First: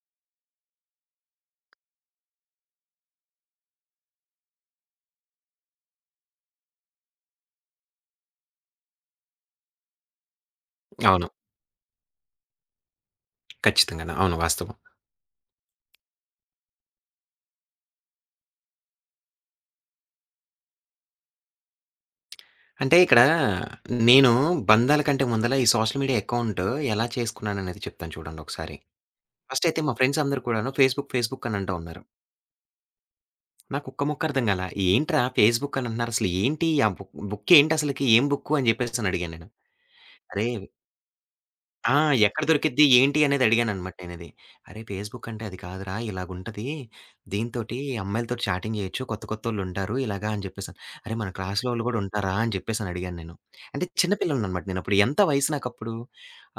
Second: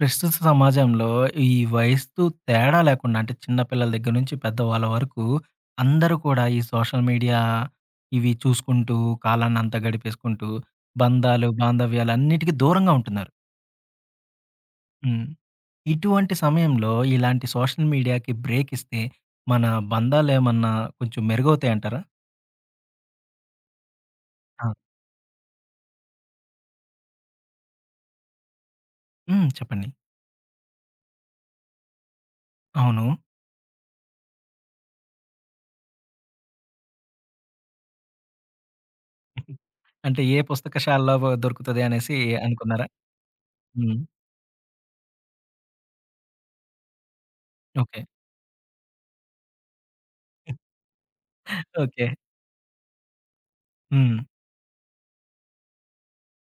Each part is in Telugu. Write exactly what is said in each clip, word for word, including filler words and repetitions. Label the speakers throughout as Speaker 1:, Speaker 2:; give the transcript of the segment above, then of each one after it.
Speaker 1: ప్రస్తుత సమాజంలో ఈ వయస్సు తేడా లేకుండా అంటే చిన్న పిల్లల దగ్గర నుంచి పెద్దవాళ్ళ వరకు అందరూ కూడా ఈ సోషల్ మీడియా ఇవి చూసుకుంటూ కాలాన్ని అంతా గడిపేసుకుంటూ
Speaker 2: అవును.
Speaker 1: బంధాలు బాంధవ్యాలు అన్నిటికీ దూరంగా ఉంటున్నారు.
Speaker 2: ఖచ్చితంగాను. అవును. వాస్తవం.
Speaker 1: హ్మ్. ఇటువంటి సమయంలో ఇలాంటి సోషల్ మీడియాకి బ్రేక్ ఇస్తే మన బంధాలేమన్నా కొంచెం మెరుగవుతాయంటారా?
Speaker 2: అంటే ఇక్కడ నేను
Speaker 1: ఆ!
Speaker 2: బంధాల కంటే ముందల ఈ సోషల్ మీడియా అకౌంట్ ఎలా చేసుకున్నాననేది చెప్తాను చూడండి ఒకసారి.
Speaker 1: హ్మ్.
Speaker 2: ఫస్ట్ అయితే
Speaker 1: చెప్పండి.
Speaker 2: మా ఫ్రెండ్స్ అందరూ కూడాను ఫేస్‌బుక్, ఫేస్‌బుక్ అని అంటా ఉన్నారు.
Speaker 1: అవును.
Speaker 2: నాకు ఒక్క ముక్క అర్థం కాలా. ఏంట్రా ఫేస్‌బుక్ అని అంటున్నారు. అసలు ఏంటి? ఆ బుక్ బుక్ ఏంటి అసలకి? ఏం బుక్కు? అని చెప్పేసి అని అడిగాను నేను.
Speaker 1: అంటే ఏ
Speaker 2: అరే!
Speaker 1: పుస్తకశాలలో దొరుకుతది
Speaker 2: ఆ!
Speaker 1: అనేసి
Speaker 2: ఎక్కడ దొరికిద్ది?
Speaker 1: అనుకున్నారా?
Speaker 2: ఏంటి? అనేది అడిగాననమాట
Speaker 1: హ్మ్.
Speaker 2: నేనది. "అరే! ఫేస్‌బుక్ అంటే అది కాదురా! ఇలాగుంటది. దీనితోటి
Speaker 1: ఓకే.
Speaker 2: అమ్మాయిలతోటి చాటింగ్ చేయొచ్చు. కొత్త కొత్తోళ్ళుంటారు ఇలాగా" అని చెప్పేసని. "అరే! మన క్లాస్‌లో వాళ్ళు కూడా
Speaker 1: ఓకే.
Speaker 2: ఉంటారా?" అని చెప్పేసని అడిగాను నేను. అంటే చిన్న
Speaker 1: హ్మ్.
Speaker 2: పిల్లోడిననమాట నేనప్పుడు. ఎంత వయసు నాకప్పుడు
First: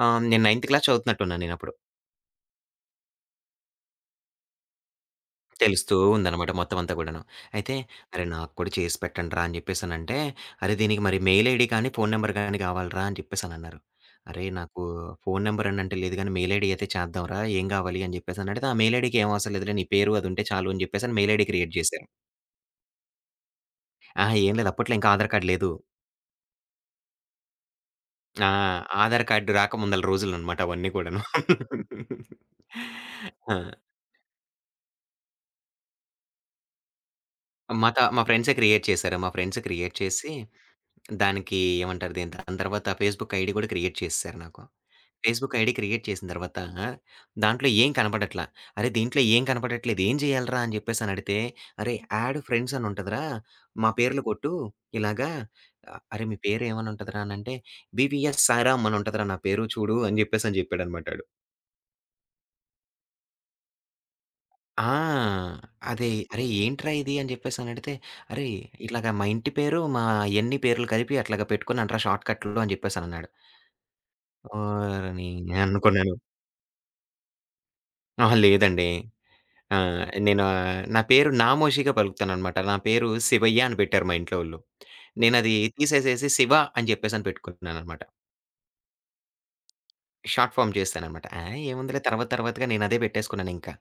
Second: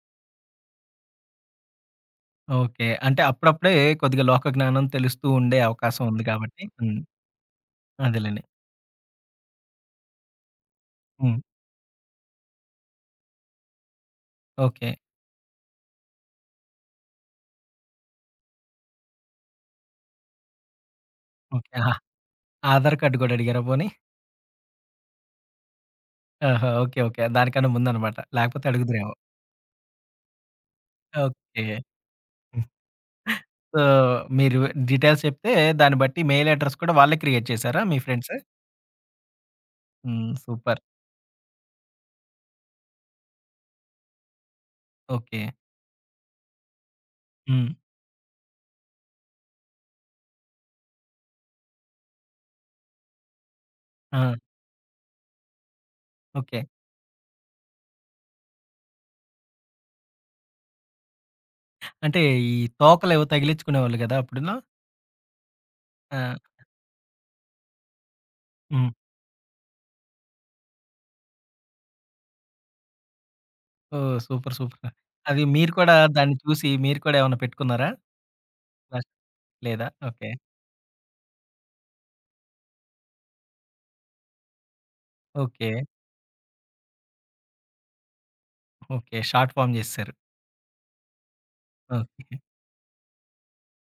Speaker 2: ఆహ్, నేను నైన్త్ క్లాస్ చదువుతున్నట్టున్నా నేనప్పుడు.
Speaker 1: ఓకే. అంటే అప్పుడప్పుడే కొద్దిగా లోక జ్ఞానం తెలుస్తూ ఉండే
Speaker 2: తెలుస్తూ
Speaker 1: అవకాశం ఉంది
Speaker 2: ఉందనమాట
Speaker 1: కాబట్టి
Speaker 2: మొత్తం అంతా
Speaker 1: హ్మ్.
Speaker 2: కూడాను. అయితే "అరె!
Speaker 1: అదేలెండి.
Speaker 2: నాకు కూడా చేసి పెట్టండిరా" అని జెప్పేసనంటే, "అరె! దీనికి మరి
Speaker 1: హ్మ్.
Speaker 2: మెయిల్ ఐడీ కానీ, ఫోను నంబర్ గాని కావాలిరా" అని జెప్పేసనన్నారు. "అరె! నాకు
Speaker 1: ఓకే.
Speaker 2: ఫోను నంబర్ అనంటే లేదు గానీ, మెయిల్ ఐడీ అయితే చేద్దాంరా ఏం గావాలి" అని జెప్పేసనడిగితే, "ఆ మెయిల్ ఐడీకి ఏం అవసరం లేదులే నీ పేరు అది ఉంటే చాలు" అని జెప్పేసని మెయిల్ ఐడీ
Speaker 1: ఓకే.
Speaker 2: క్రియేట్
Speaker 1: ఆహా!
Speaker 2: జేశారు.
Speaker 1: ఆధార్ కార్డ్ గూడా అడిగారా పోనీ?
Speaker 2: అహా! ఏం లేదు అప్పట్లో ఇంకా ఆధార్ కార్డ్ లేదు.
Speaker 1: ఆహా! ఓకే. ఓకే. దానికన్నా ముందనమాట.
Speaker 2: ఆ!
Speaker 1: లేకపోతే అడుగుదురేమో.
Speaker 2: ఆధార్ కార్డ్ రాకముందల రోజులనమాట అవన్నీ కూడాను.
Speaker 1: ఓకే. సో,
Speaker 2: ఆ!
Speaker 1: మీరు డీటెయిల్స్ చెప్తే దాన్ని బట్టి మెయిల్ అడ్రెస్ కూడా వాళ్ళే క్రియేట్ చేశారా
Speaker 2: మా
Speaker 1: మీ
Speaker 2: త మా
Speaker 1: ఫ్రెండ్స్?
Speaker 2: ఫ్రెండ్సే క్రియేట్ చేశారు. మా ఫ్రెండ్స్ క్రియేట్
Speaker 1: హ్మ్.
Speaker 2: చేసి
Speaker 1: సూపర్.
Speaker 2: దానికి ఏమంటారు దీన్ని, దాని తర్వాత ఫేస్‌బుక్ ఐడీ కూడా క్రియేట్ చేసేసారు నాకు.
Speaker 1: ఓకే.
Speaker 2: ఫేస్‌బుక్ ఐడీ క్రియేట్ చేసిన తర్వాత దాంట్లో
Speaker 1: హ్మ్.
Speaker 2: ఏం కనపడట్ల. అరే! దీంట్లో ఏం కనపడట్లేదు. ఏం చేయాలిరా అని చెప్పేసి అని అడిగితే, "అరే! యాడ్ ఫ్రెండ్స్ అని ఉంటదిరా మా పేర్లు
Speaker 1: ఆ!
Speaker 2: కొట్టు ఇలాగా" అ- అరే! "మీ
Speaker 1: ఓకే.
Speaker 2: పేరు ఏమని ఉంటదిరా" అని అంటే, "బీవీఎస్ సాయిరామ్ అని ఉంటదిరా నా పేరు చూడు" అని చెప్పేసి అని చెప్పాడనమాట ఆడు.
Speaker 1: అంటే ఈ తోకలేవో తగిలించుకునేవాళ్ళు గదా! అప్పుడును.
Speaker 2: ఆ! అదే
Speaker 1: ఆ!
Speaker 2: "అరే! ఏంట్రా ఇది" అని చెప్పేసి అని అడిగితే, "అరే!
Speaker 1: హ్మ్.
Speaker 2: ఇట్లాగా మా ఇంటి పేరు, మా యన్ని పేర్లు కలిపి అట్లాగా పెట్టుకున్నానురా షార్ట్‌కట్‌లో" అని చెప్పేసి అన్నాడు.
Speaker 1: ఓహ్! సూపర్. సూపర్.
Speaker 2: ఓరిని!
Speaker 1: అది మీరు కూడా
Speaker 2: అనుకున్నాను.
Speaker 1: దాన్ని చూసి మీరు కూడా ఏమన్నా పెట్టుకున్నారా?
Speaker 2: అహా! లేదండి.
Speaker 1: క్లాస్ లేదా?
Speaker 2: ఆహ్,
Speaker 1: ఓకే.
Speaker 2: నేను ఆహ్, నా పేరు నామోషీగా పలుకుతాననమాట. నా పేరు శివయ్య అని పెట్టారు మా ఇంట్లో ఓళ్ళు. నేనది
Speaker 1: ఓకే.
Speaker 2: తీసేసేసి శివ అని చెప్పేసని పెట్టుకున్నాననమాట.
Speaker 1: ఓకే. షార్ట్ ఫార్మ్ జేసేసారు.
Speaker 2: షార్ట్ ఫార్మ్ చేశాననమాట. ఆ! ఏముందిలే తర్వాత
Speaker 1: ఓకే.
Speaker 2: తర్వాతగా నేనదే పెట్టేసుకున్నానింకా.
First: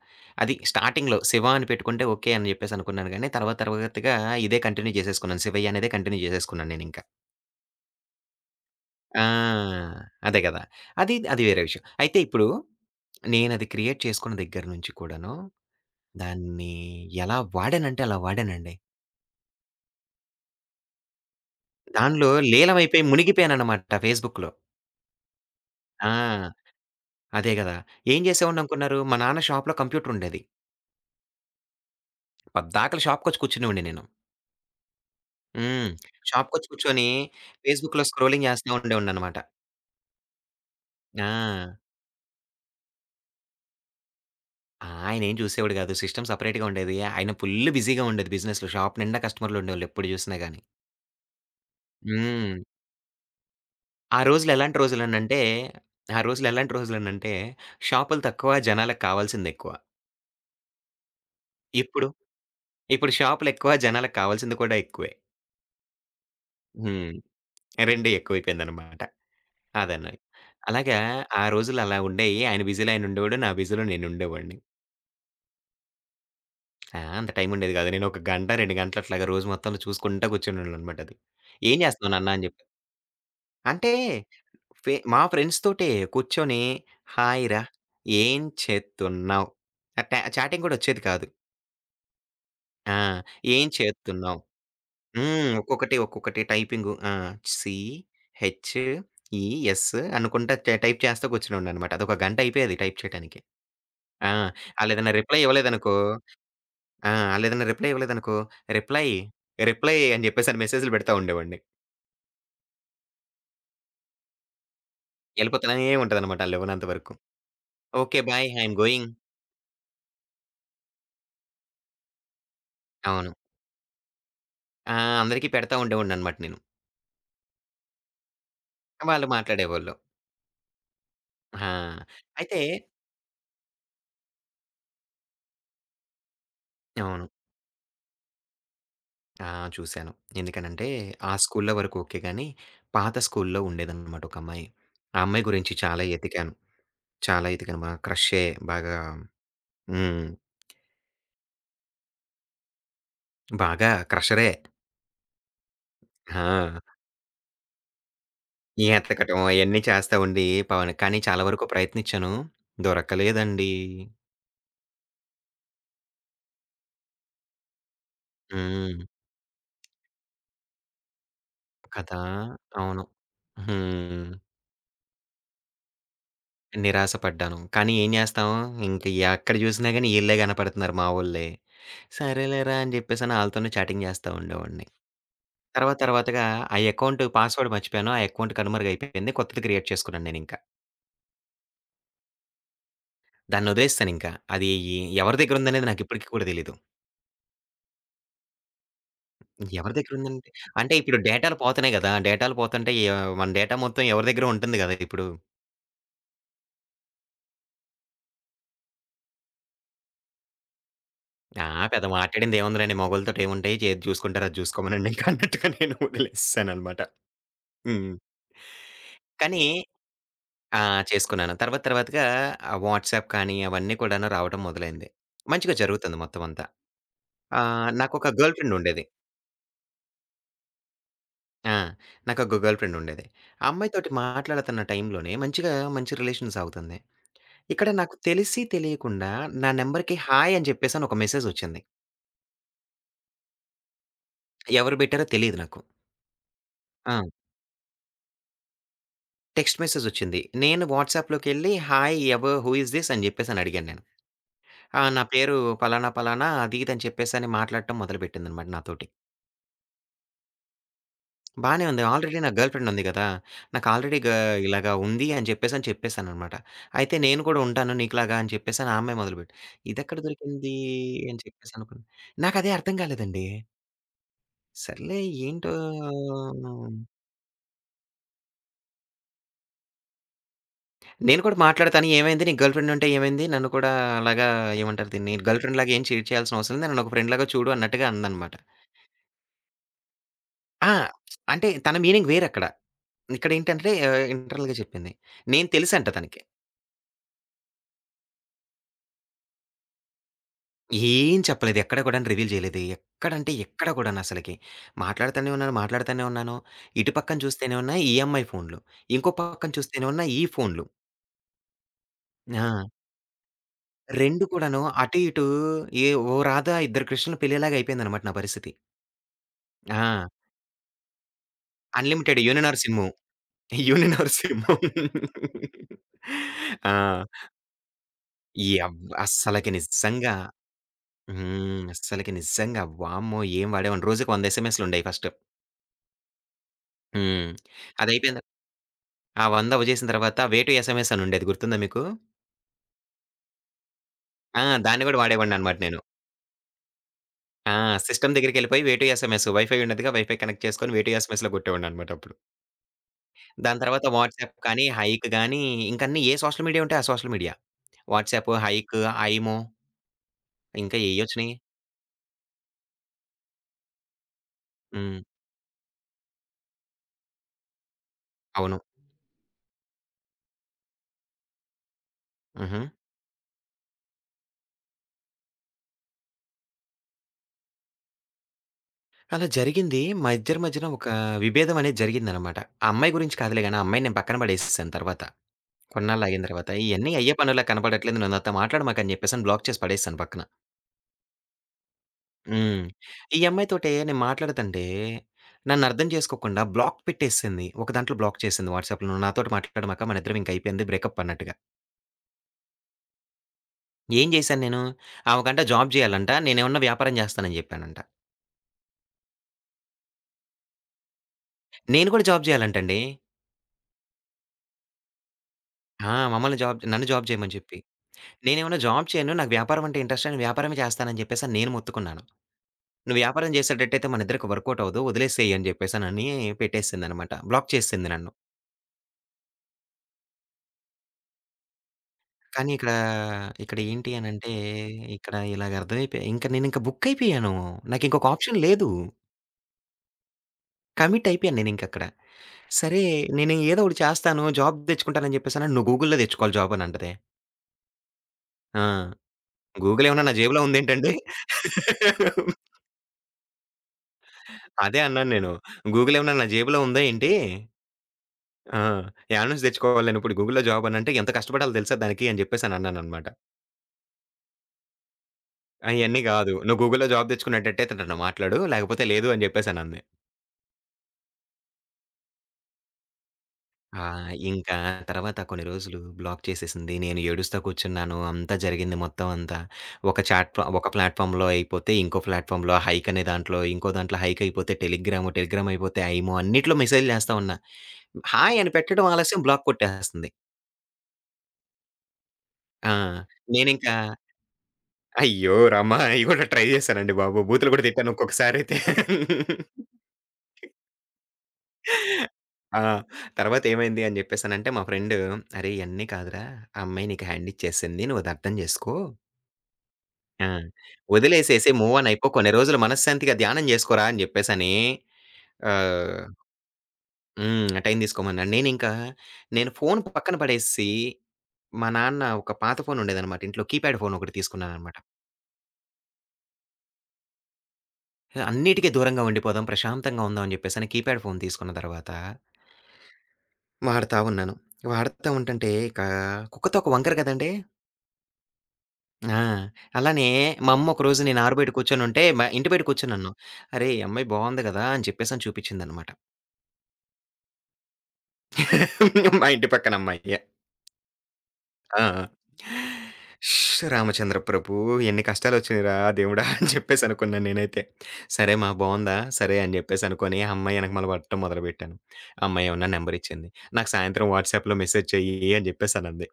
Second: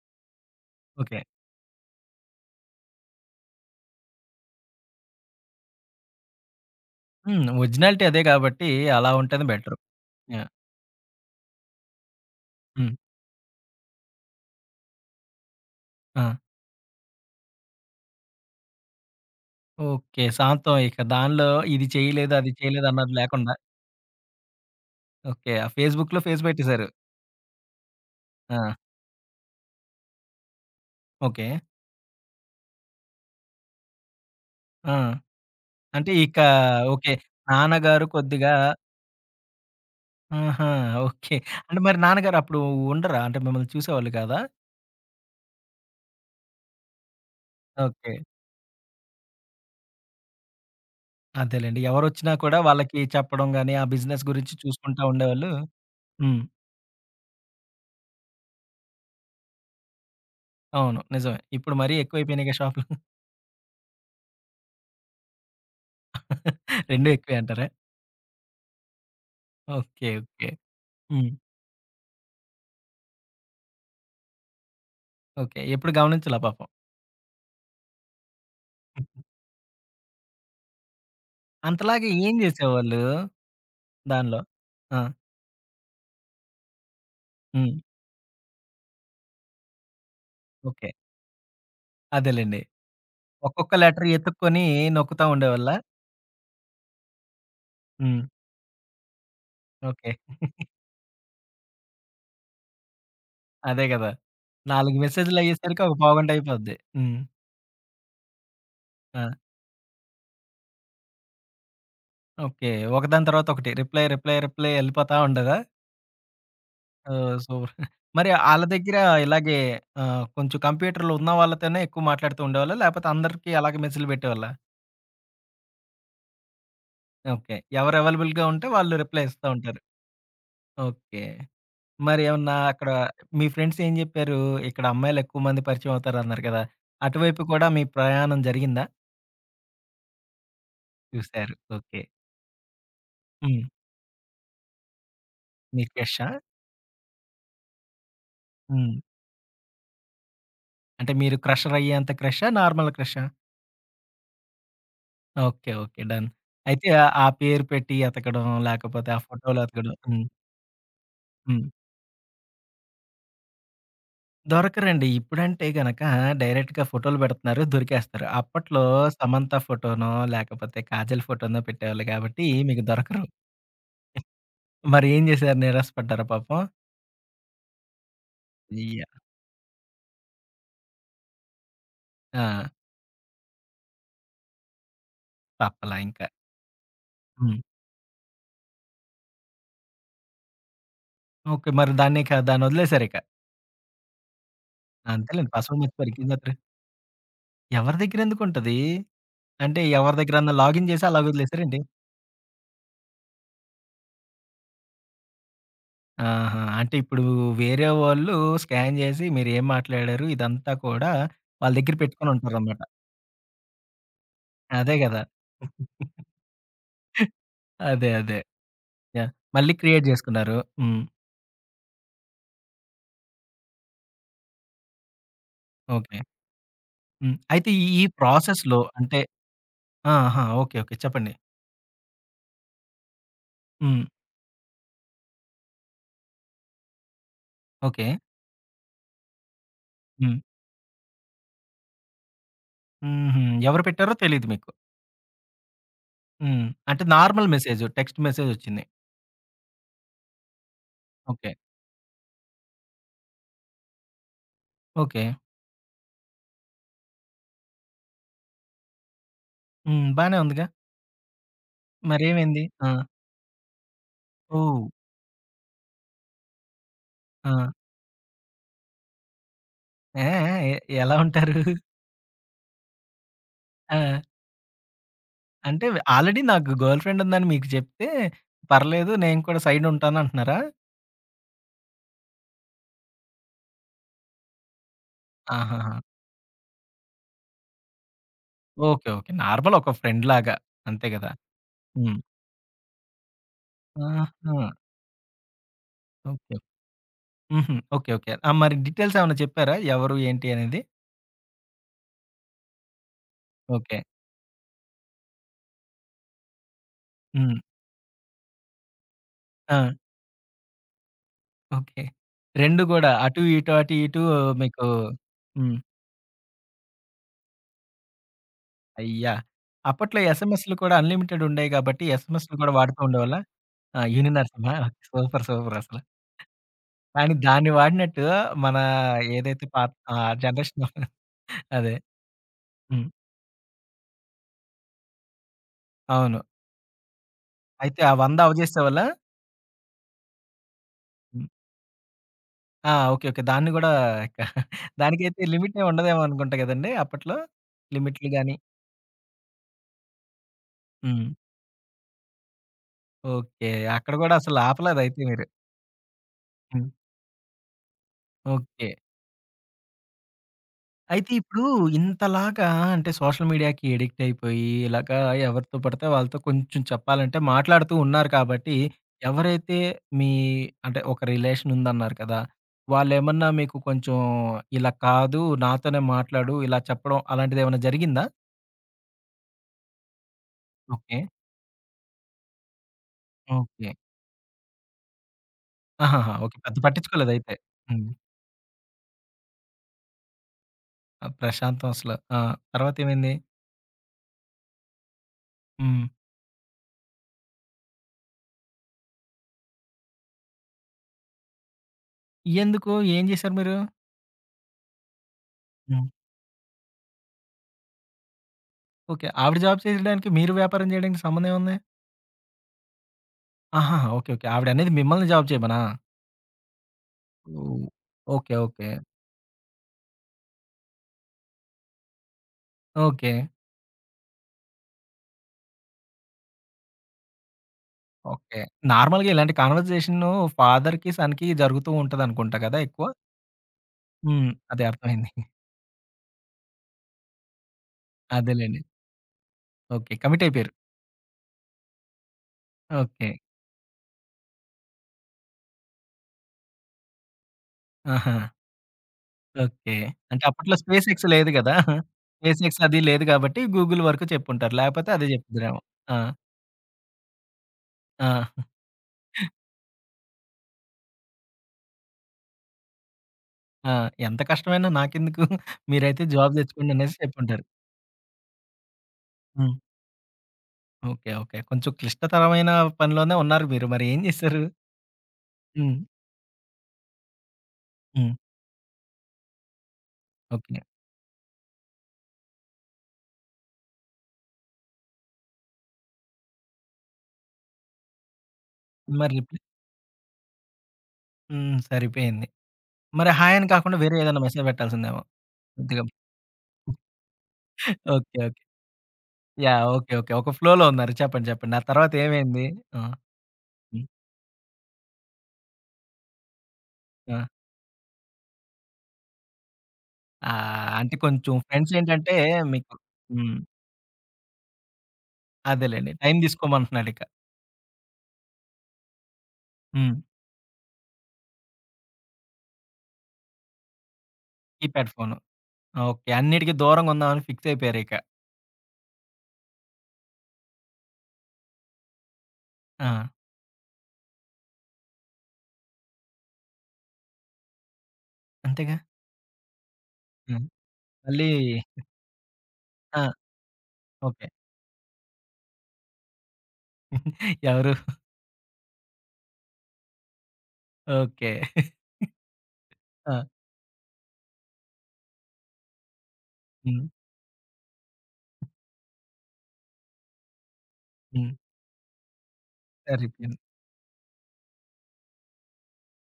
Speaker 2: అది
Speaker 1: ఓకే.
Speaker 2: స్టార్టింగ్‌లో శివ అని పెట్టుకుంటే ఓకే అని చెప్పేసనుకున్నాను గానీ, తర్వాత తర్వాతగా ఇదే కంటిన్యూ చేసేసుకున్నాను. శివయ్య అనేదే కంటిన్యూ చేసేసుకున్నాను నేనింకా.
Speaker 1: హ్మ్. ఒరిజినాలిటీ అదే గాబట్టి అలా ఉంటేనే
Speaker 2: ఆ!
Speaker 1: బెటరు.
Speaker 2: అదే
Speaker 1: యాహ్!
Speaker 2: గదా! అది అది వేరే విషయం. అయితే ఇప్పుడు
Speaker 1: హ్మ్.
Speaker 2: నేనది క్రియేట్ చేసుకున్న దగ్గర నుంచి కూడాను
Speaker 1: ఆ!
Speaker 2: దాన్ని ఎలా వాడానంటే అలా వాడానండి.
Speaker 1: ఓకే. సాంతం ఇక దానిలో ఇది
Speaker 2: దానిలో
Speaker 1: చేయలేదు, అది చేయలేదు
Speaker 2: లీలమైపోయి
Speaker 1: అన్నది లేకుండా
Speaker 2: మునిగిపోయాననమాట ఫేస్‌బుక్‌లో.
Speaker 1: ఓకే. ఆ ఫేస్‌బుక్‌లో ఫేస్
Speaker 2: ఆ!
Speaker 1: పెట్టేసారు.
Speaker 2: అదే గదా! ఏం
Speaker 1: ఆ!
Speaker 2: జేసేవాడిననుకున్నారు? మా నాన్న షాప్‌లో కంప్యూటరుండేది.
Speaker 1: ఓకే.
Speaker 2: పద్దాకల షాప్‌కొచ్చి కూర్చునేవాడిని నేను.
Speaker 1: ఆ!
Speaker 2: హ్మ్.
Speaker 1: అంటే ఇక
Speaker 2: షాప్‌కొచ్చి కూర్చొని
Speaker 1: ఓకే. నాన్నగారు
Speaker 2: ఫేస్‌బుక్‌లో స్క్రోలింగ్
Speaker 1: కొద్దిగా
Speaker 2: జేస్తా ఉండేవాడిననమాట.
Speaker 1: ఆహా! ఓకే.
Speaker 2: ఆ!
Speaker 1: అంటే మరి నాన్నగారు అప్పుడు ఉండరా? అంటే మిమ్మల్ని చూసేవాళ్ళు కాదా?
Speaker 2: ఆయనేం చూసేవాడు గాదు. సిస్టమ్ సెపరేట్‌గా ఉండేది. ఆయన ఫుల్లు బిజీగా
Speaker 1: ఓకే.
Speaker 2: ఉండేది బిజినెస్‌లో. షాప్ నిండా కస్టమర్లుండేవాళ్ళు ఎప్పుడు జూసినా గానీ.
Speaker 1: అదేలెండి. ఎవరొచ్చినా కూడా
Speaker 2: హ్మ్.
Speaker 1: వాళ్ళకి చెప్పడం గాని, ఆ
Speaker 2: ఆ
Speaker 1: బిజినెస్
Speaker 2: రోజులు
Speaker 1: గురించి
Speaker 2: ఎలాంటి
Speaker 1: చూసుకుంటా
Speaker 2: రోజులనంటే,
Speaker 1: ఉండేవాళ్ళు.
Speaker 2: ఆ
Speaker 1: హ్మ్.
Speaker 2: రోజులు ఎలాంటి రోజులనంటే షాపులు తక్కువ, జనాలకు కావాల్సిందెక్కువ.
Speaker 1: అవును. నిజమే. ఇప్పుడు మరీ
Speaker 2: ఇప్పుడు
Speaker 1: ఎక్కువైపోయినాయిగా షాపులు.
Speaker 2: ఇప్పుడు షాపులెక్కువ, జనాలకు కావాల్సింది కూడా ఎక్కువే.
Speaker 1: రెండు
Speaker 2: హ్మ్.
Speaker 1: ఎక్కువే అంటారా?
Speaker 2: రెండూ ఎక్కువైపోయిందనమాట.
Speaker 1: ఓకే.
Speaker 2: అదన్నది.
Speaker 1: ఓకే.
Speaker 2: అలాగా
Speaker 1: హ్మ్.
Speaker 2: ఆ రోజులు అలా ఉండేయి. ఆయన బిజీలో ఆయనుండేవాడు. నా బిజీలో నేనుండేవాడిని.
Speaker 1: ఓకే. ఎప్పుడు గమనించలా పాపం.
Speaker 2: ఆ! అంత టైముండేది గాదు. నేనొక గంట, రెండు గంటలు అట్లాగా రోజు మొత్తంలో చూసుకుంటా కూర్చునేవాడిననమాట అది. "ఏం
Speaker 1: అంతలాగా
Speaker 2: జేస్తున్నావు
Speaker 1: ఏం
Speaker 2: నాన్న" అని జెప్పి.
Speaker 1: జేసేవాళ్ళు
Speaker 2: అంటే
Speaker 1: దానిలో?
Speaker 2: ఫె
Speaker 1: ఆ!
Speaker 2: మా ఫ్రెండ్స్ తోటే కూర్చొని, "హాయ్ రా!
Speaker 1: హ్మ్.
Speaker 2: ఏం చేస్తున్నావు?" అట్టా చాటింగ్ గూడా
Speaker 1: ఓకే.
Speaker 2: ఒచ్చేది కాదు.
Speaker 1: అదేలెండి.
Speaker 2: ఆ! "ఏం
Speaker 1: ఒక్కొక్క లెటర్
Speaker 2: చేస్తున్నావు?"
Speaker 1: ఎతుక్కొని నొక్కుతా
Speaker 2: హ్మ్.
Speaker 1: ఉండేవాళ్ళా?
Speaker 2: ఒక్కొక్కటి, ఒక్కొక్కటి టైపింగు. ఆ! సి,
Speaker 1: హ్మ్.
Speaker 2: హెచ్, ఈ, ఎస్
Speaker 1: ఓకే.
Speaker 2: అనుకుంటా టై టైప్ చేస్తా కూర్చునేవాడిననమాట. అదొక గంట అయిపోయేది టైప్ చేయటానికి.
Speaker 1: అదే గదా!
Speaker 2: ఆ!
Speaker 1: నాలుగు
Speaker 2: ఆళ్ళేదైనా రిప్లై
Speaker 1: మెసేజ్‌లయ్యేసరికి ఒక
Speaker 2: ఇవ్వలేదనుకో
Speaker 1: పావుగంట అయిపోద్ది.
Speaker 2: ఆ!
Speaker 1: హ్మ్.
Speaker 2: ఆళ్ళేదైనా రిప్లై ఇవ్వలేదనుకో, రిప్లై,
Speaker 1: ఆ!
Speaker 2: రిప్లై అని జెప్పేసని మెసేజులు పెడతా ఉండేవాడిని.
Speaker 1: ఓకే. ఒకదాని తర్వాత ఒకటి రిప్లై, రిప్లై, రిప్లై ఎళ్ళిపోతా ఉండేదా?
Speaker 2: యెళ్ళిపోతనే ఉంటదనమాట ఆళ్ళివ్వనంత వరకు.
Speaker 1: ఓహ్! సూపర్.
Speaker 2: ఓకే.
Speaker 1: మరి
Speaker 2: బాయ్.
Speaker 1: ఆళ్ళ
Speaker 2: ఐయామ్
Speaker 1: దగ్గర
Speaker 2: గోయింగ్.
Speaker 1: ఇలాగే ఆహ్, కొంచెం కంప్యూటర్‌లు ఉన్న వాళ్ళతోనే ఎక్కువ మాట్లాడుతూ ఉండేవాళ్ళా? లేకపోతే
Speaker 2: అవును.
Speaker 1: అందరికి అలాగే మెసేజ్‌లు పెట్టేవాళ్ళా?
Speaker 2: ఆ! అందరికీ పెడతా ఉండేవాడిననమాట నేను.
Speaker 1: ఓకే. ఎవరు అవైలబుల్‌గా ఉంటే వాళ్ళు రిప్లై
Speaker 2: వాళ్ళు
Speaker 1: ఇస్తా ఉంటారు.
Speaker 2: మాట్లాడేవోళ్ళు.
Speaker 1: ఓకే.
Speaker 2: ఆ!
Speaker 1: మరేమన్నా
Speaker 2: అయితే
Speaker 1: అక్కడ మీ ఫ్రెండ్స్ ఏం చెప్పారు? ఇక్కడ అమ్మాయిలు ఎక్కువ మంది పరిచయం అవుతారన్నారు కదా!
Speaker 2: అవును.
Speaker 1: అటువైపు కూడా మీ ప్రయాణం జరిగిందా?
Speaker 2: ఆ! చూశాను. ఎందుకనంటే, ఆ
Speaker 1: చూసారు.
Speaker 2: స్కూల్లో వరకు
Speaker 1: ఓకే.
Speaker 2: ఓకే గానీ, పాత స్కూల్లో
Speaker 1: హ్మ్.
Speaker 2: ఉండేదనమాట ఒక అమ్మాయి. ఆ అమ్మాయి గురించి
Speaker 1: మీ
Speaker 2: చాలా
Speaker 1: క్రషా?
Speaker 2: ఎతికాను. చాలా ఎతికాను. మా క్రషే
Speaker 1: హ్మ్.
Speaker 2: బాగా హ్మ్.
Speaker 1: అంటే మీరు క్రషర్ అయ్యేంత క్రషా? నార్మల్ క్రషా?
Speaker 2: బాగా క్రషరే.
Speaker 1: ఓకే. ఓకే. డన్.
Speaker 2: ఆ!
Speaker 1: అయితే ఆ పేరు పెట్టి ఎతకడం లేకపోతే ఆ
Speaker 2: ఎతకటం
Speaker 1: ఫోటోలు
Speaker 2: అయన్నీ
Speaker 1: ఎతకడం.
Speaker 2: చేస్తా
Speaker 1: హ్మ్.
Speaker 2: ఉండి పవన్ కానీ చాలా వరకు
Speaker 1: హ్మ్.
Speaker 2: ప్రయత్నిచ్చాను. దొరకలేదండి.
Speaker 1: దొరకరండి. ఇప్పుడంటే గనక డైరెక్ట్‌గా ఫోటోలు పెడుతున్నారు, దొరికేస్తారు. అప్పట్లో
Speaker 2: హ్మ్.
Speaker 1: సమంత ఫోటోనో, లేకపోతే కాజల్ ఫోటోనో పెట్టేవాళ్ళు
Speaker 2: కదా!
Speaker 1: కాబట్టి మీకు
Speaker 2: అవును.
Speaker 1: దొరకరు.
Speaker 2: హ్మ్.
Speaker 1: మరి ఏం చేశారు? నిరాశ పడ్డారా పాపం?
Speaker 2: నిరాశ పడ్డాను. కానీ ఏం జేస్తాం, ఇంక
Speaker 1: యాహ్!
Speaker 2: ఎక్కడ జూసినా గానీ ఈళ్ళే గనపడుతున్నారు మావోళ్ళే.
Speaker 1: ఆ!
Speaker 2: సరేలేరా అని జెప్పేసని ఆళ్ళతోనే చాటింగ్ జేస్తా ఉండేవాడిని.
Speaker 1: తప్పలా
Speaker 2: తర్వాత
Speaker 1: ఇంకా.
Speaker 2: తర్వాతగా ఆ ఎకౌంట్
Speaker 1: హ్మ్.
Speaker 2: పాస్‌వర్డ్ మర్చిపోయాను. ఆ ఎకౌంట్ కనుమరుగైపోయింది. కొత్తది క్రియేట్ చేసుకున్నాను నేనింకా.
Speaker 1: ఓకే. మరి దాన్నిక దాన్నొదిలేసారిక.
Speaker 2: దాన్నొదిలేసేసానింకా. అది ఎవరి
Speaker 1: అంతేలెండి. పాస్‌వర్డ్
Speaker 2: దగ్గరుందనేది
Speaker 1: మర్చిపోయారు.
Speaker 2: నాకిప్పటికి
Speaker 1: ఇంకేం
Speaker 2: కూడా
Speaker 1: చేత్తరు?
Speaker 2: తెలీదు.
Speaker 1: ఎవరి దగ్గరెందుకుంటది? అంటే
Speaker 2: ఎవరి
Speaker 1: ఎవరి
Speaker 2: దగ్గరుందంటే
Speaker 1: దగ్గరన్నా లాగిన్
Speaker 2: అంటే
Speaker 1: చేసి
Speaker 2: ఇప్పుడు డేటాలు
Speaker 1: అలాగొదిలేసారేంటి?
Speaker 2: పోతున్నాయి గదా! డేటాలు పోతుంటే య మన డేటా మొత్తం ఎవరి దగ్గరో ఉంటుంది గదా! ఇప్పుడు.
Speaker 1: ఆహా! అంటే ఇప్పుడు వేరే వాళ్ళు స్కాన్ చేసి మీరేం మాట్లాడారు ఇదంతా కూడా
Speaker 2: ఆ!
Speaker 1: వాళ్ళ దగ్గర
Speaker 2: పెద్ద
Speaker 1: పెట్టుకొనుంటారనమాట.
Speaker 2: మాట్లాడిందేముందిలేండి మొగోళ్ళతోటేముంటాయి. చేది చూసుకుంటారు అది
Speaker 1: అదే గదా!
Speaker 2: చూసుకోమనండింక అన్నట్టుగా నేను వదిలేసేసాననమాట.
Speaker 1: అదే.
Speaker 2: హ్మ్.
Speaker 1: అదే. యాహ్!
Speaker 2: కానీ
Speaker 1: మళ్ళీ క్రియేట్ జేసుకున్నారు.
Speaker 2: ఆ!
Speaker 1: హ్మ్.
Speaker 2: చేసుకున్నాను. తర్వాత తర్వాతగా ఆ వాట్సాప్ కానీ అవన్నీ కూడాను రావడం మొదలైంది. మంచిగా
Speaker 1: ఓకే.
Speaker 2: జరుగుతుంది మొత్తం అంతా.
Speaker 1: హ్మ్. అయితే ఈ
Speaker 2: ఆహ్,
Speaker 1: ఈ
Speaker 2: నాకొక గర్ల్ ఫ్రెండ్
Speaker 1: ప్రాసెస్‌లో
Speaker 2: ఉండేది.
Speaker 1: అంటే ఆ! ఆహా! ఓకే. ఓకే. చెప్పండి.
Speaker 2: ఆ! నాకొక గర్ల్ ఫ్రెండ్ ఉండేది. ఆ
Speaker 1: హ్మ్.
Speaker 2: అమ్మాయితోటి మాట్లాడుతున్న టైంలోనే మంచిగా మంచి రిలేషన్ సాగుతుంది. ఇక్కడ
Speaker 1: ఓకే.
Speaker 2: నాకు తెలిసి తెలియకుండా నా నంబర్‌కి
Speaker 1: హ్మ్.
Speaker 2: హాయ్ అని చెప్పేసని ఒక మెసేజ్ వచ్చింది.
Speaker 1: హుహు. ఎవరు పెట్టారో తెలీదు మీకు.
Speaker 2: ఎవరు పెట్టారో తెలీదు నాకు.
Speaker 1: హ్మ్. అంటే
Speaker 2: ఆ!
Speaker 1: నార్మల్ మెసేజ్ టెక్స్ట్ మెసేజొచ్చింది.
Speaker 2: టెక్స్ట్ మెసేజ్ వచ్చింది. నేను
Speaker 1: ఓకే.
Speaker 2: వాట్సాప్‌లోకెళ్ళి hi ever who is this అని చెప్పేసని అడిగాను నేను. ఆ!
Speaker 1: ఓకే.
Speaker 2: నా పేరు పలానా పలానా అది ఇది అని చెప్పేసని మాట్లాడటం మొదలుపెట్టిందనమాట నాతోటి.
Speaker 1: హ్మ్. బానే ఉందిగా.
Speaker 2: బానే ఉంది. ఆల్రెడీ నాకు
Speaker 1: మరేమైంది?
Speaker 2: గర్ల్
Speaker 1: ఆ!
Speaker 2: ఫ్రెండ్ ఉంది గదా! నాకు ఆల్రెడీ గ
Speaker 1: ఓహ్!
Speaker 2: ఇలాగా ఉంది అని చెప్పేసని చెప్పేసాననమాట. అయితే నేను
Speaker 1: ఆ!
Speaker 2: కూడా ఉంటాను నీకులాగా అని చెప్పేసని ఆ అమ్మాయి మొదలుపెట్టి ఇదెక్కడ
Speaker 1: ఏ
Speaker 2: దొరికింది
Speaker 1: ఏ ఎలా
Speaker 2: అని
Speaker 1: ఉంటారు?
Speaker 2: చెప్పేసనుకున్నా. నాకదే అర్థం కాలేదండి.
Speaker 1: ఆ!
Speaker 2: సర్లే ఏంటో
Speaker 1: అంటే ఆల్రెడీ నాకు గర్ల్ ఫ్రెండ్ ఉందని మీకు చెప్తే, పర్లేదు నేను కూడా సైడ్ ఉంటాను అంటున్నారా?
Speaker 2: నేను కూడా మాట్లాడతాను. ఏమైంది నీకు గర్ల్ ఫ్రెండ్ ఉంటే ఏమైంది? నన్ను కూడా అలాగా ఏమంటారు దీన్ని? గర్ల్
Speaker 1: ఆహాహా!
Speaker 2: ఫ్రెండ్‌లాగా ఏం ట్రీట్ చేయాల్సిన అవసరం లేదు. నన్ను ఒక ఫ్రెండ్‌లాగా చూడు అన్నట్టుగా అందనమాట.
Speaker 1: ఓకే. ఓకే. నార్మల్ ఒక ఫ్రెండ్‌లాగా
Speaker 2: ఆ!
Speaker 1: అంతే గదా!
Speaker 2: అంటే తన
Speaker 1: హ్మ్.
Speaker 2: మీనింగ్ వేరక్కడ. ఇక్కడేంటంటే ఆహ్,
Speaker 1: ఆహా!
Speaker 2: ఇంటర్నల్‌గా చెప్పింది. నేను తెలుసంట తనకి.
Speaker 1: ఓకే. హుహు. ఓకే. ఓకే. ఆ! మరి డీటెయిల్స్ ఏమన్నా చెప్పారా? ఎవరు ఏంటి అనేది?
Speaker 2: ఏం చెప్పలేదు. ఎక్కడ కూడాను రివీల్ చేయలేదు. ఎక్కడంటే ఎక్కడ
Speaker 1: ఓకే.
Speaker 2: కూడానసలకి. మాట్లాడుతూనే ఉన్నాను, మాట్లాడుతూనే ఉన్నాను. ఇటు పక్కన
Speaker 1: హ్మ్.
Speaker 2: చూస్తేనే ఉన్నా ఈఎంఐ ఫోన్‌లు. ఇంకో పక్కన
Speaker 1: ఆ!
Speaker 2: చూస్తేనే ఉన్నా ఈ ఫోన్‌లు.
Speaker 1: ఓకే. రెండు
Speaker 2: ఆ!
Speaker 1: గూడా అటు, ఇటు, అటు, ఇటు
Speaker 2: రెండూ కూడాను
Speaker 1: మీకు
Speaker 2: అటు ఇటు
Speaker 1: హ్మ్.
Speaker 2: ఏ ఓ రాధా ఇద్దరు కృష్ణుల పెళ్ళిలాగా అయిపోయిందనమాట నా పరిస్థితి.
Speaker 1: అయ్యా! అప్పట్లో
Speaker 2: ఆ!
Speaker 1: ఎస్ఎంఎస్‌లు కూడా అన్‌లిమిటెడ్ ఉండేయి గాబట్టి
Speaker 2: అన్‌లిమిటెడ్
Speaker 1: ఎస్ఎంఎస్‌లు కూడా
Speaker 2: యూనినార్
Speaker 1: వాడుతూ
Speaker 2: సిమ్ము.
Speaker 1: ఉండేవాళ్ళా? ఆ!
Speaker 2: యూనినార్
Speaker 1: యూనినర్సనా?
Speaker 2: సిమ్ము.
Speaker 1: సూపర్. సూపర్ అసలు.
Speaker 2: ఆ!
Speaker 1: కానీ దాన్ని వాడినట్టు మన
Speaker 2: ఎవ్
Speaker 1: ఏదైతే
Speaker 2: అస్సలకి
Speaker 1: పాత ఆ
Speaker 2: నిజంగా
Speaker 1: జనరేషన్‌లో
Speaker 2: హ్మ్.
Speaker 1: అదే.
Speaker 2: అస్సలకి నిజంగా
Speaker 1: హ్మ్.
Speaker 2: వామ్మో! ఏం వాడేవాడిని. రోజుకి వంద ఎస్ఎంఎస్‌లుండేవి ఫస్ట్.
Speaker 1: అవును.
Speaker 2: హ్మ్.
Speaker 1: అయితే ఆ వంద
Speaker 2: అదయిపోయిన
Speaker 1: అవ జేసేవాళ్ళా?
Speaker 2: ఆ వంద వజేసిన తర్వాత వే టు ఎస్ఎంఎస్ అనుండేది గుర్తుందా మీకు?
Speaker 1: ఆ! ఓకే. ఓకే. దాన్ని గూడా ఇక
Speaker 2: ఆ! దాన్ని గూడా
Speaker 1: దానికైతే
Speaker 2: వాడేవాడిననమాట
Speaker 1: లిమిటేమి
Speaker 2: నేను.
Speaker 1: ఉండదేమో అనుకుంటా గదండీ అప్పట్లో.
Speaker 2: ఆ!
Speaker 1: లిమిట్లు
Speaker 2: సిస్టమ్
Speaker 1: గాని
Speaker 2: దగ్గరికెళ్ళిపోయి వే టు ఎస్ఎంఎస్ వైఫై ఉన్నదిగా వైఫై కనెక్ట్ చేసుకొని వే టు
Speaker 1: హ్మ్.
Speaker 2: ఎస్ఎంఎస్‌లో కొట్టేవాడిననమాట అప్పుడు.
Speaker 1: ఓకే.
Speaker 2: దాని తర్వాత
Speaker 1: అక్కడ గూడా
Speaker 2: వాట్సాప్
Speaker 1: అసలు
Speaker 2: కానీ,
Speaker 1: ఆపలేదయితే
Speaker 2: హైక్
Speaker 1: మీరు.
Speaker 2: గానీ ఇంకన్నీ ఏ సోషల్ మీడియా
Speaker 1: హ్మ్.
Speaker 2: ఉంటే ఆ social media. WhatsApp,
Speaker 1: okay.
Speaker 2: Hike, imo ఇంకా
Speaker 1: అయితే
Speaker 2: ఏయొచ్చినియి.
Speaker 1: ఇప్పుడు ఇంతలాగా అంటే సోషల్ మీడియాకి అడిక్ట్ అయిపోయి ఇలాగా
Speaker 2: హ్మ్.
Speaker 1: ఎవరితో పడితే వాళ్ళతో కొంచెం చెప్పాలంటే మాట్లాడుతూ ఉన్నారు కాబట్టి,
Speaker 2: అవును.
Speaker 1: ఎవరైతే మీ అంటే ఒక రిలేషన్ ఉందన్నారు కదా!
Speaker 2: హుహు.
Speaker 1: వాళ్ళేమన్నా మీకు కొంచెం ఇలా కాదు నాతోనే మాట్లాడు ఇలా చెప్పడం అలాంటిదేమన్నా జరిగిందా?
Speaker 2: అలా జరిగింది. మా ఇద్దరి మధ్యన ఒక
Speaker 1: ఓకే.
Speaker 2: విభేదం అనేది జరిగిందనమాట. ఆ అమ్మాయి గురించి కాదులే గానీ, ఆ
Speaker 1: ఓకే.
Speaker 2: అమ్మాయిని నేను పక్కన పడేసేసాను తర్వాత.
Speaker 1: ఆహాహా!
Speaker 2: కొన్నాళ్ళాగిన
Speaker 1: ఓకే.
Speaker 2: తర్వాత.
Speaker 1: పెద్ద
Speaker 2: ఇయన్నీ అయ్యే
Speaker 1: పట్టించుకోలేదయితే.
Speaker 2: పనులా
Speaker 1: హ్మ్.
Speaker 2: కనపడట్లేదు నువ్వు నాతో మాట్లాడమాకని జెప్పేసని బ్లాక్ చేసి పడేసాను పక్కన.
Speaker 1: ఆ! ప్రశాంతం అసలు. ఆ!
Speaker 2: హ్మ్.
Speaker 1: తర్వాతేమైంది?
Speaker 2: ఈ అమ్మాయితోటే నేను మాట్లాడుతంటే,
Speaker 1: హ్మ్.
Speaker 2: నన్నర్థం చేసుకోకుండా బ్లాక్ పెట్టేసింది. ఒక దాంట్లో బ్లాక్ చేసింది వాట్సాప్‌లో. "నువ్వు నాతోటి మాట్లాడమాక, మనిద్దరం ఇంక అయిపోయింది బ్రేకప్" అన్నట్టుగా.
Speaker 1: ఎందుకు? ఏం జేశారు మీరు?
Speaker 2: ఏం చేశాను నేను, ఆమెకంట జాబ్
Speaker 1: హ్మ్.
Speaker 2: చేయాలంట, నేనేమన్నా వ్యాపారం చేస్తానని చెప్పానంట.
Speaker 1: ఓకే. ఆవిడ జాబ్ చేయడానికి, మీరు వ్యాపారం చేయడానికి సంబంధం ఏముంది?
Speaker 2: నేను కూడా జాబ్ చేయాలంటండి.
Speaker 1: ఆహాహా! ఓకే. ఓకే. ఆవిడనేది మిమ్మల్ని జాబ్ చేయమనా?
Speaker 2: ఆ! మమ్మల్ని జాబ్ నన్ను జాబ్ చేయమని చెప్పి.
Speaker 1: హ్మ్. ఓకే.
Speaker 2: నేనేమన్నా
Speaker 1: ఓకే.
Speaker 2: జాబ్ చేయను, నాకు వ్యాపారం అంటే ఇంట్రెస్ట్, నేను వ్యాపారమే చేస్తానని చెప్పేసని నేను మొత్తుకున్నాను. "నువ్వు
Speaker 1: ఓకే.
Speaker 2: వ్యాపారం చేసేటట్టయితే మనిద్దరికి వర్కౌట్ అవ్వదు, వదిలేసేయి" అని చెప్పేసనని పెట్టేసిందనమాట. బ్లాక్ చేసేసింది నన్ను.
Speaker 1: ఓకే. నార్మల్‌గా ఇలాంటి కాన్వర్జేషను ఫాదర్‌కి, సన్‌కి జరుగుతూ ఉంటదనుకుంటా
Speaker 2: కానీ
Speaker 1: కదా
Speaker 2: ఇక్కడా,
Speaker 1: ఎక్కువ?
Speaker 2: ఇక్కడ ఏంటి
Speaker 1: హ్మ్.
Speaker 2: అనంటే,
Speaker 1: అదే అర్థమైంది.
Speaker 2: ఇక్కడ ఇలాగ అర్థమైపోయా. ఇంక నేనింక బుక్ అయిపోయాను. నాకింకొక ఆప్షన్
Speaker 1: అదేలెండి.
Speaker 2: లేదు.
Speaker 1: ఓకే. కమిట్ అయిపోయారు.
Speaker 2: కమిట్ అయిపోయాను నేనింకక్కడ. సరే,
Speaker 1: ఓకే.
Speaker 2: నేను ఏదో ఒకటి చేస్తాను, జాబ్ తెచ్చుకుంటానని జెప్పేసనంటే, "నువ్వు గూగుల్‌లో తెచ్చుకోవాలి జాబ్" అనంటది.
Speaker 1: ఆహా!
Speaker 2: ఆ!
Speaker 1: ఓకే.
Speaker 2: గూగుల్ ఏమన్నా నా
Speaker 1: అంటే
Speaker 2: జేబులో
Speaker 1: అప్పట్లో స్పేస్
Speaker 2: ఉందేంటండి?
Speaker 1: ఎక్స్ లేదు గదా! స్పేస్ ఎక్స్ అది లేదు గాబట్టి గూగుల్ వరకు చెప్పుంటారు.
Speaker 2: అదే
Speaker 1: లేపోతే అదే
Speaker 2: అన్నాను నేను.
Speaker 1: జెప్తురేమో. ఆ!
Speaker 2: "గూగుల్ ఏమన్నా నా జేబులో ఉందా ఏంటి?
Speaker 1: ఆ!
Speaker 2: ఆ! యాడ నుంచి తెచ్చుకోవాలి నేనిప్పుడు గూగుల్‌లో జాబ్" అనంటే, "ఎంత కష్టపడాలో తెలుసా దానికి" అని జెప్పేసనన్నాననమాట.
Speaker 1: ఆ! ఎంత కష్టమైనా నాకెందుకు
Speaker 2: "అయన్నీ
Speaker 1: మీరైతే
Speaker 2: గాదు.
Speaker 1: జాబ్
Speaker 2: నువ్వు
Speaker 1: తెచ్చుకోండి
Speaker 2: గూగుల్‌లో
Speaker 1: అనేసి
Speaker 2: జాబ్
Speaker 1: చెప్పుంటారు.
Speaker 2: తెచ్చుకునేటట్టయితే నాతో మాట్లాడు, లేకపోతే లేదు" అని
Speaker 1: హ్మ్.
Speaker 2: జెప్పేసనంది.
Speaker 1: ఓకే. ఓకే. కొంచెం క్లిష్టతరమైన పనిలోనే ఉన్నారు మీరు. మరి
Speaker 2: ఆ!
Speaker 1: ఏం జేశారు?
Speaker 2: ఇంకా తర్వాత కొన్ని
Speaker 1: హ్మ్.
Speaker 2: రోజులు బ్లాక్ చేసేసింది. నేను ఏడుస్తా కూర్చున్నాను.
Speaker 1: హ్మ్.
Speaker 2: అంతా జరిగింది మొత్తం అంతా. ఒక చాట్ ప్లా
Speaker 1: ఓకే.
Speaker 2: ఒక ప్లాట్‌ఫార్మ్‌లో అయిపోతే ఇంకో ప్లాట్‌ఫార్మ్‌లో హైక్ అనే దాంట్లో, ఇంకో దాంట్లో హైక్ అయిపోతే టెలిగ్రామ్, టెలిగ్రామ్ అయిపోతే ఐమో అన్నిట్లో మెసేజ్‌లు చేస్తా ఉన్నా. హాయ్ అని పెట్టడం
Speaker 1: మరి
Speaker 2: ఆలస్యం
Speaker 1: రిప్లై
Speaker 2: బ్లాక్ కొట్టేస్తుంది.
Speaker 1: హ్మ్. సరిపోయింది.
Speaker 2: ఆ!
Speaker 1: మరి హాయ్ అని
Speaker 2: నేనింకా
Speaker 1: కాకుండా వేరే ఏదైనా మెసేజ్ పెట్టాల్సిందేమో.
Speaker 2: అయ్యో! రామా!
Speaker 1: కొద్దిగా
Speaker 2: అయి కూడా ట్రై చేశానండి బాబు. బూతులు కూడా
Speaker 1: ఓకే.
Speaker 2: తిట్టాను
Speaker 1: ఓకే.
Speaker 2: ఒక్కొక్కసారైతే.
Speaker 1: యాహ్! ఓకే. ఓకే. ఒక ఫ్లోలో ఉన్నారు. చెప్పండి. చెప్పండి. ఆ తర్వాత ఏమైంది?
Speaker 2: ఆ!
Speaker 1: ఆ!
Speaker 2: తర్వాత ఏమైంది
Speaker 1: హ్మ్.
Speaker 2: అని చెప్పేసనంటే మా ఫ్రెండ్ "అరేయ్! ఇయన్నీ కాదురా! ఆ అమ్మాయి నీకు
Speaker 1: ఆ!
Speaker 2: హ్యాండ్ ఇచ్చేసింది. నువ్వు అది అర్థం చేసుకో" ఆ!
Speaker 1: ఆ! అంటే కొంచెం
Speaker 2: వదిలేసేసి
Speaker 1: ఫ్రెండ్స్
Speaker 2: మూవ్ ఆన్ అయిపో.
Speaker 1: ఏంటంటే
Speaker 2: కొన్ని రోజులు
Speaker 1: మీకు
Speaker 2: మనశ్శాంతిగా
Speaker 1: హ్మ్.
Speaker 2: ధ్యానం చేసుకోరా అని జెప్పేసని
Speaker 1: అదేలెండి.
Speaker 2: ఆహ్,
Speaker 1: టైం తీసుకోమంటున్నాడిక.
Speaker 2: హ్మ్. టైం తీసుకోమన్నాను. నేనింకా నేను ఫోను
Speaker 1: హ్మ్.
Speaker 2: పక్కన పడేసి, మా నాన్న ఒక పాత ఫోనుండేదనమాట ఇంట్లో. కీప్యాడ్ ఫోనొకటి తీసుకున్నాననమాట.
Speaker 1: Keypad phone. ఓకే. అన్నిటికి దూరంగా ఉందామని ఫిక్స్ అయిపోయారిక.
Speaker 2: అన్నిటికి దూరంగా ఉండిపోదాం, ప్రశాంతంగా ఉందాం అని జెప్పేసని కీప్యాడ్ ఫోను తీసుకున్న తర్వాత
Speaker 1: ఆ!
Speaker 2: వాడతా ఉన్నాను. వాడతా ఉంటంటే ఇక కుక్కతోక వంకర గదండీ!
Speaker 1: అంతేగా.
Speaker 2: ఆ! అలానే
Speaker 1: హ్మ్.
Speaker 2: మా అమ్మ ఒకరోజు నేను
Speaker 1: మళ్ళీ
Speaker 2: ఆరుబయట కూర్చొనుంటే, మా ఇంటి బయట
Speaker 1: ఆ!
Speaker 2: కూర్చొనున్నాం. "అరేయ్! ఈ అమ్మాయి
Speaker 1: ఓకే.
Speaker 2: బావుంది గదా!" అని చెప్పేసని చూపిచ్చిందనమాట.
Speaker 1: ఎవరు?
Speaker 2: మా ఇంటి పక్కన అమ్మాయే.
Speaker 1: ఓకే.
Speaker 2: ఆ!
Speaker 1: ఆ!
Speaker 2: ష్ రామచంద్ర ప్రభూ! ఎన్ని కష్టాలొచ్చినియిరా దేవుడా! అని చెప్పేసి
Speaker 1: హ్మ్.
Speaker 2: అనుకున్నాను నేనైతే. సరే మా బావుందా? సరే అని చెప్పేసి అనుకోని ఆ అమ్మాయి ఎనకమాల పడటం
Speaker 1: హ్మ్.
Speaker 2: మొదలుపెట్టాను. ఆ అమ్మాయి ఏమన్నా నంబర్ ఇచ్చింది.
Speaker 1: సరిపోయింది.
Speaker 2: నాకు సాయంత్రం వాట్సాప్‌లో మెసేజ్ చెయ్యి అని చెప్పేసనంది.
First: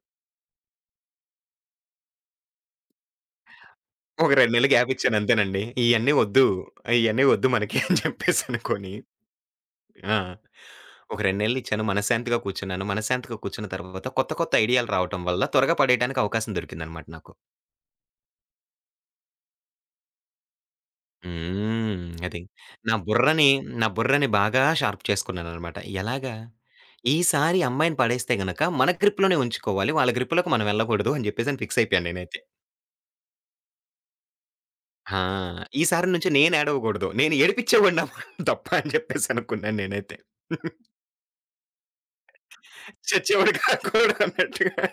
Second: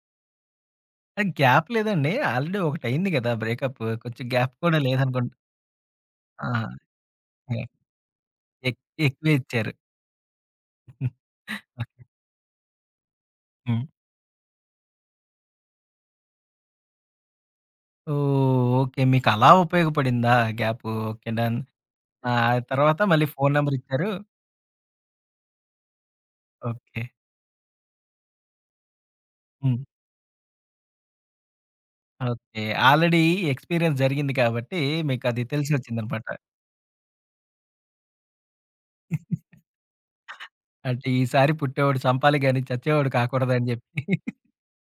Speaker 1: ఆ! గ్యాప్ లేదండి. ఆల్రెడీ ఒకటయింది గదా! బ్రేకప్. కొంచెం
Speaker 2: ఒక
Speaker 1: గ్యాప్
Speaker 2: రెండు నెలలు
Speaker 1: కూడా
Speaker 2: గ్యాప్ ఇచ్చాను
Speaker 1: లేదనుకుంటా.
Speaker 2: అంతేనండి. ఇయన్నీ వద్దు.
Speaker 1: ఆ!
Speaker 2: ఇయన్నీ వద్దు
Speaker 1: యాహ్!
Speaker 2: మనకి అని చెప్పేసి
Speaker 1: ఎక్
Speaker 2: అనుకోని
Speaker 1: ఎక్కువే ఇచ్చారు.
Speaker 2: ఆ! ఒక రెండు నెలలు ఇచ్చాను. మనశ్శాంతిగా కూర్చున్నాను. మనశ్శాంతిగా కూర్చున్న
Speaker 1: హ్మ్.
Speaker 2: తర్వాత కొత్త కొత్త ఐడియాలు రావటం వల్ల త్వరగా పడేయడానికి అవకాశం దొరికిందనమాట నాకు.
Speaker 1: ఓహ్! ఓకే. మీకలా ఉపయోగపడిందా గ్యాపు. ఓకే. డన్.
Speaker 2: హ్మ్.
Speaker 1: ఆ!
Speaker 2: అది. నా
Speaker 1: తర్వాత మళ్ళీ
Speaker 2: బుర్రని,
Speaker 1: ఫోను నంబర్
Speaker 2: నా
Speaker 1: ఇచ్చారు.
Speaker 2: బుర్రని బాగా షార్ప్ చేసుకున్నాననమాట. ఎలాగా?
Speaker 1: ఓకే.
Speaker 2: ఈసారి అమ్మాయిని పడేస్తే గనక మన గ్రిప్‌లోనే
Speaker 1: హ్మ్.
Speaker 2: ఉంచుకోవాలి. వాళ్ళ గ్రిప్‌లోకి మనం వెళ్ళకూడదు అని జెప్పేసని ఫిక్స్ అయిపోయాను నేనైతే.
Speaker 1: ఓకే. ఆల్రెడీ ఎక్స్‌పీరియన్స్ జరిగింది కాబట్టి
Speaker 2: ఆ!
Speaker 1: మీకది
Speaker 2: ఈసారి
Speaker 1: తెలిసొచ్చిందనమాట.
Speaker 2: నుంచి నేను ఏడవగూడదు. నేను ఏడిపిచ్చేవాడిని అవ్వ తప్ప అని జెప్పేసనుకున్నాను నేనైతే.
Speaker 1: అంటే ఈసారి పుట్టేవాడు చంపాలి గాని చచ్చేవాడు
Speaker 2: చచ్చేవాడు
Speaker 1: కాకూడదని జెప్పి.
Speaker 2: కాకూడదు అన్నట్టుగా.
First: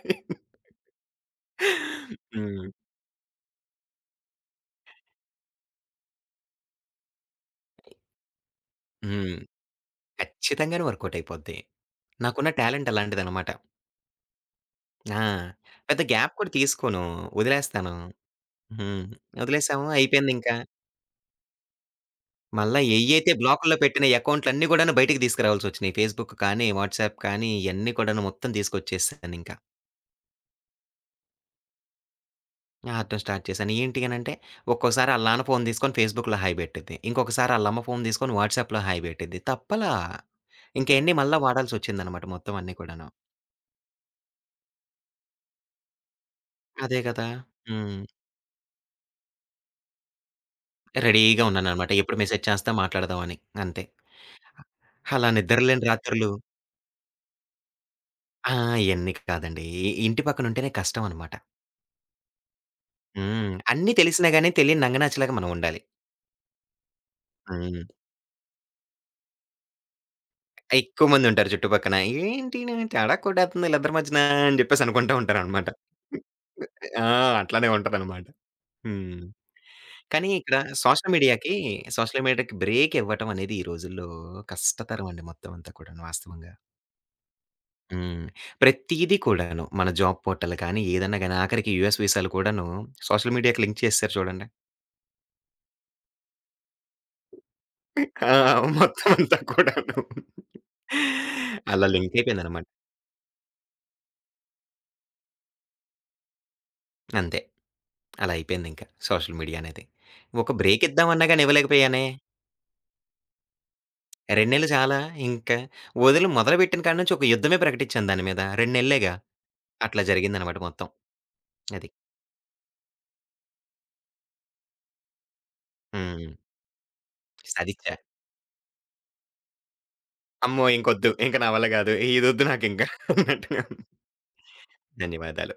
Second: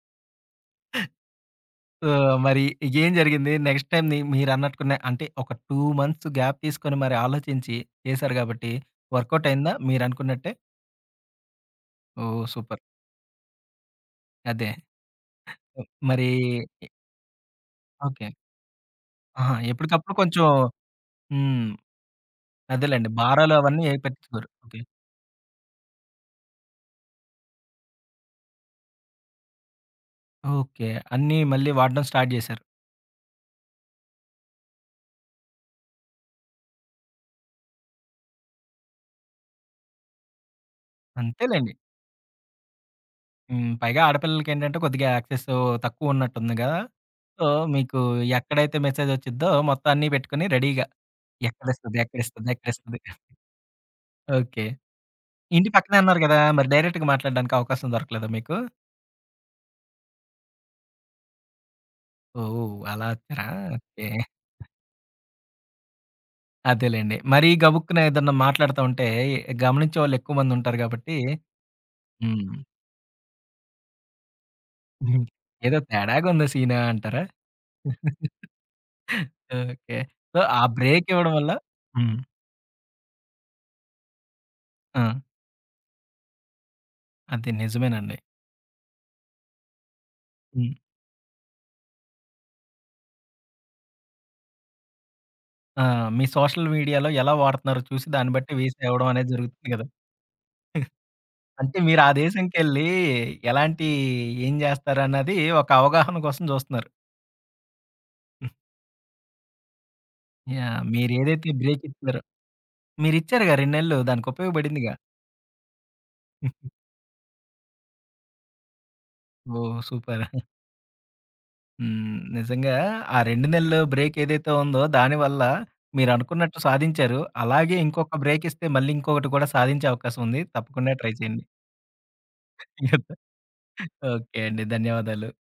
Speaker 1: సో, మరి
Speaker 2: హ్మ్.
Speaker 1: ఏం జరిగింది? నెక్స్ట్ టైమ్ ని మీరన్నట్టుకునే అంటే ఒక రెండు మంత్స్ గ్యాప్ తీసుకొని మరి ఆలోచించి చేశారు గాబట్టి
Speaker 2: హ్మ్.
Speaker 1: వర్కౌట్ అయిందా మీరనుకున్నట్టే?
Speaker 2: ఖచ్చితంగానే వర్కౌట్ అయిపోద్ది.
Speaker 1: ఓహ్!
Speaker 2: నాకున్న
Speaker 1: సూపర్.
Speaker 2: టాలెంట్ అలాంటిదనమాట.
Speaker 1: అదే.
Speaker 2: ఆ! పెద్ద
Speaker 1: మరి
Speaker 2: గ్యాప్ కూడా తీసుకోను. వదిలేస్తాను.
Speaker 1: ఓకే.
Speaker 2: హ్మ్.
Speaker 1: ఆహా!
Speaker 2: వదిలేసాము.
Speaker 1: ఎప్పటికప్పుడు కొంచెం
Speaker 2: అయిపోయిందింకా.
Speaker 1: హ్మ్.
Speaker 2: మళ్ళా
Speaker 1: అదేలెండి.
Speaker 2: ఎయ్యైతే
Speaker 1: బారాలు
Speaker 2: బ్లాకుల్లో
Speaker 1: అవన్నీ ఏవి
Speaker 2: పెట్టిన
Speaker 1: పట్టించుకోరు.
Speaker 2: అకౌంట్లన్నీ
Speaker 1: ఓకే.
Speaker 2: గూడాను బయటికి తీసుకురావాల్సొచ్చినియి. ఫేస్‌బుక్ కానీ, వాట్సాప్ కానీ ఇయన్నీ కూడాను మొత్తం తీసుకొచ్చేసానింకా.
Speaker 1: ఓకే. అన్నీ మళ్ళీ వాడడం స్టార్ట్ జేశారు.
Speaker 2: ఆడటం స్టార్ట్ చేశాను. ఏంటి అనంటే, ఒక్కోసారి ఆళ్ళ నాన్న ఫోను తీసుకొని ఫేస్‌బుక్‌లో హాయ్ బెట్టిద్ది. ఇంకొకసారి ఆళ్ళమ్మ ఫోను తీసుకొని వాట్సాప్‌లో హాయ్ బెట్టిద్ది. తప్పలా. ఇంకయన్నీ మళ్ళా
Speaker 1: అంతేలెండి.
Speaker 2: వాడాల్సొచ్చిందనమాట మొత్తం అన్నీ కూడాను.
Speaker 1: హ్మ్. పైగా ఆడపిల్లలకేంటంటే కొద్దిగా యాక్సెస్ తక్కువున్నట్టుంది గదా!
Speaker 2: అదే గదా!
Speaker 1: సో, మీకు
Speaker 2: హ్మ్.
Speaker 1: ఎక్కడైతే మెసేజొచ్చిద్దో మొత్తం అన్నీ పెట్టుకొని రెడీగా
Speaker 2: రెడీగా ఉన్నాననమాట.
Speaker 1: ఎక్కడిస్తది?
Speaker 2: ఎప్పుడు మెసేజ్
Speaker 1: ఎక్కడిస్తది?
Speaker 2: చేస్తా
Speaker 1: ఎక్కడిస్తది?
Speaker 2: మాట్లాడదాం అని. అంతే.
Speaker 1: ఓకే.
Speaker 2: అలా
Speaker 1: ఇంటి
Speaker 2: నిద్రలేని
Speaker 1: పక్కనే అన్నారు
Speaker 2: రాత్రులు
Speaker 1: గదా! మరి డైరెక్ట్‌గా మాట్లాడడానికి అవకాశం దొరకలేదా
Speaker 2: ఆ!
Speaker 1: మీకు?
Speaker 2: ఇయన్నీ కాదండి. ఇ ఇంటి పక్కనుంటేనే కష్టం అనమాట.
Speaker 1: ఓహ్! అలా వచ్చారా?
Speaker 2: హ్మ్. అన్నీ
Speaker 1: ఓకే.
Speaker 2: తెలిసినా గాని తెలియని నంగనాచిలాగా మనం ఉండాలి.
Speaker 1: అదేలెండి. మరీ
Speaker 2: హ్మ్.
Speaker 1: గబుక్కున ఏదన్నా మాట్లాడుతా ఉంటే గమనించే వాళ్ళు ఎక్కువ మందుంటారు
Speaker 2: ఎక్కువ
Speaker 1: గాబట్టి
Speaker 2: మంది ఉంటారు చుట్టుపక్కన. "ఏంటి
Speaker 1: హ్మ్.
Speaker 2: ఈయన తేడా కొట్టేస్తుంది వీళ్ళిద్దరి మధ్యన" అని చెప్పేసి అనుకుంటా
Speaker 1: హ్మ్.
Speaker 2: ఉంటారనమాట.
Speaker 1: ఏదో తేడాగుంది సీను
Speaker 2: ఆ!
Speaker 1: అంటారా?
Speaker 2: అట్లానే ఉంటదనమాట. హ్మ్.
Speaker 1: ఓకే.
Speaker 2: కానీ
Speaker 1: సో,
Speaker 2: ఇక్కడ
Speaker 1: ఆ బ్రేక్
Speaker 2: సోషల్
Speaker 1: ఇవ్వడం వల్ల
Speaker 2: మీడియాకి,
Speaker 1: హ్మ్.
Speaker 2: సోషల్ మీడియాకి బ్రేక్ ఇవ్వటం అనేది ఈ రోజుల్లో
Speaker 1: ఆ!
Speaker 2: కష్టతరం అండి మొత్తం అంతా కూడాను వాస్తవంగా.
Speaker 1: అది నిజమేనండి.
Speaker 2: హ్మ్. ప్రతీదీ కూడాను మన జాబ్ పోర్టల్
Speaker 1: హ్మ్.
Speaker 2: కానీ, ఏదన్నా గాని ఆఖరికి యూఎస్ వీసాలు కూడాను సోషల్ మీడియాకి లింక్ చేసేసారు చూడండి.
Speaker 1: ఆ! మీ సోషల్ మీడియాలో ఎలా వాడుతున్నారో చూసి దాన్ని
Speaker 2: ఆ!
Speaker 1: బట్టి వీసా ఇవ్వడం
Speaker 2: మొత్తం
Speaker 1: అనేది
Speaker 2: అంతా
Speaker 1: జరుగుతుంది గదా!
Speaker 2: కూడాను.
Speaker 1: అంటే
Speaker 2: అలా
Speaker 1: మీరు ఆ
Speaker 2: లింక్ అయిపోయిందనమాట.
Speaker 1: దేశంకెళ్ళి ఎలాంటి ఏం జేస్తారన్నది ఒక అవగాహన కోసం జూస్తున్నారు.
Speaker 2: అంతే. అలా అయిపోయిందింక సోషల్ మీడియా అనేది. ఒక
Speaker 1: యాహ్!
Speaker 2: బ్రేక్ ఇద్దామన్నా గాని
Speaker 1: మీరేదైతే బ్రేక్
Speaker 2: ఇవ్వలేకపోయానే.
Speaker 1: ఇచ్చారో మీరిచ్చారుగా రెండు నెలలు దానికి
Speaker 2: రెండు నెలలు
Speaker 1: ఉపయోగపడిందిగా.
Speaker 2: చాలా ఇంకా. వదిలి మొదలుపెట్టిన కాడి నుంచి ఒక యుద్ధమే ప్రకటించాను దాని మీద. రెండు నెల్లేగా.
Speaker 1: ఓహ్!
Speaker 2: అట్లా
Speaker 1: సూపర్.
Speaker 2: జరిగిందనమాట మొత్తం. అది.
Speaker 1: హ్మ్. నిజంగా ఆ రెండు నెలలు బ్రేక్ ఏదైతే ఉందో దానివల్ల
Speaker 2: హ్మ్.
Speaker 1: మీరనుకున్నట్టు సాధించారు. అలాగే
Speaker 2: సాధిచ్చా.
Speaker 1: ఇంకొక బ్రేక్ ఇస్తే మళ్ళీ ఇంకొకటి కూడా సాధించే అవకాశం ఉంది.
Speaker 2: అమ్మో!
Speaker 1: తప్పకుండా
Speaker 2: ఇంకొద్దు.
Speaker 1: ట్రై
Speaker 2: ఇంక
Speaker 1: చేయండి.
Speaker 2: నా వల్ల గాదు. ఇదొద్దు నాకింక అన్నట్టుగా.
Speaker 1: ఓకే అండి. ధన్యవాదాలు.
Speaker 2: ధన్యవాదాలు.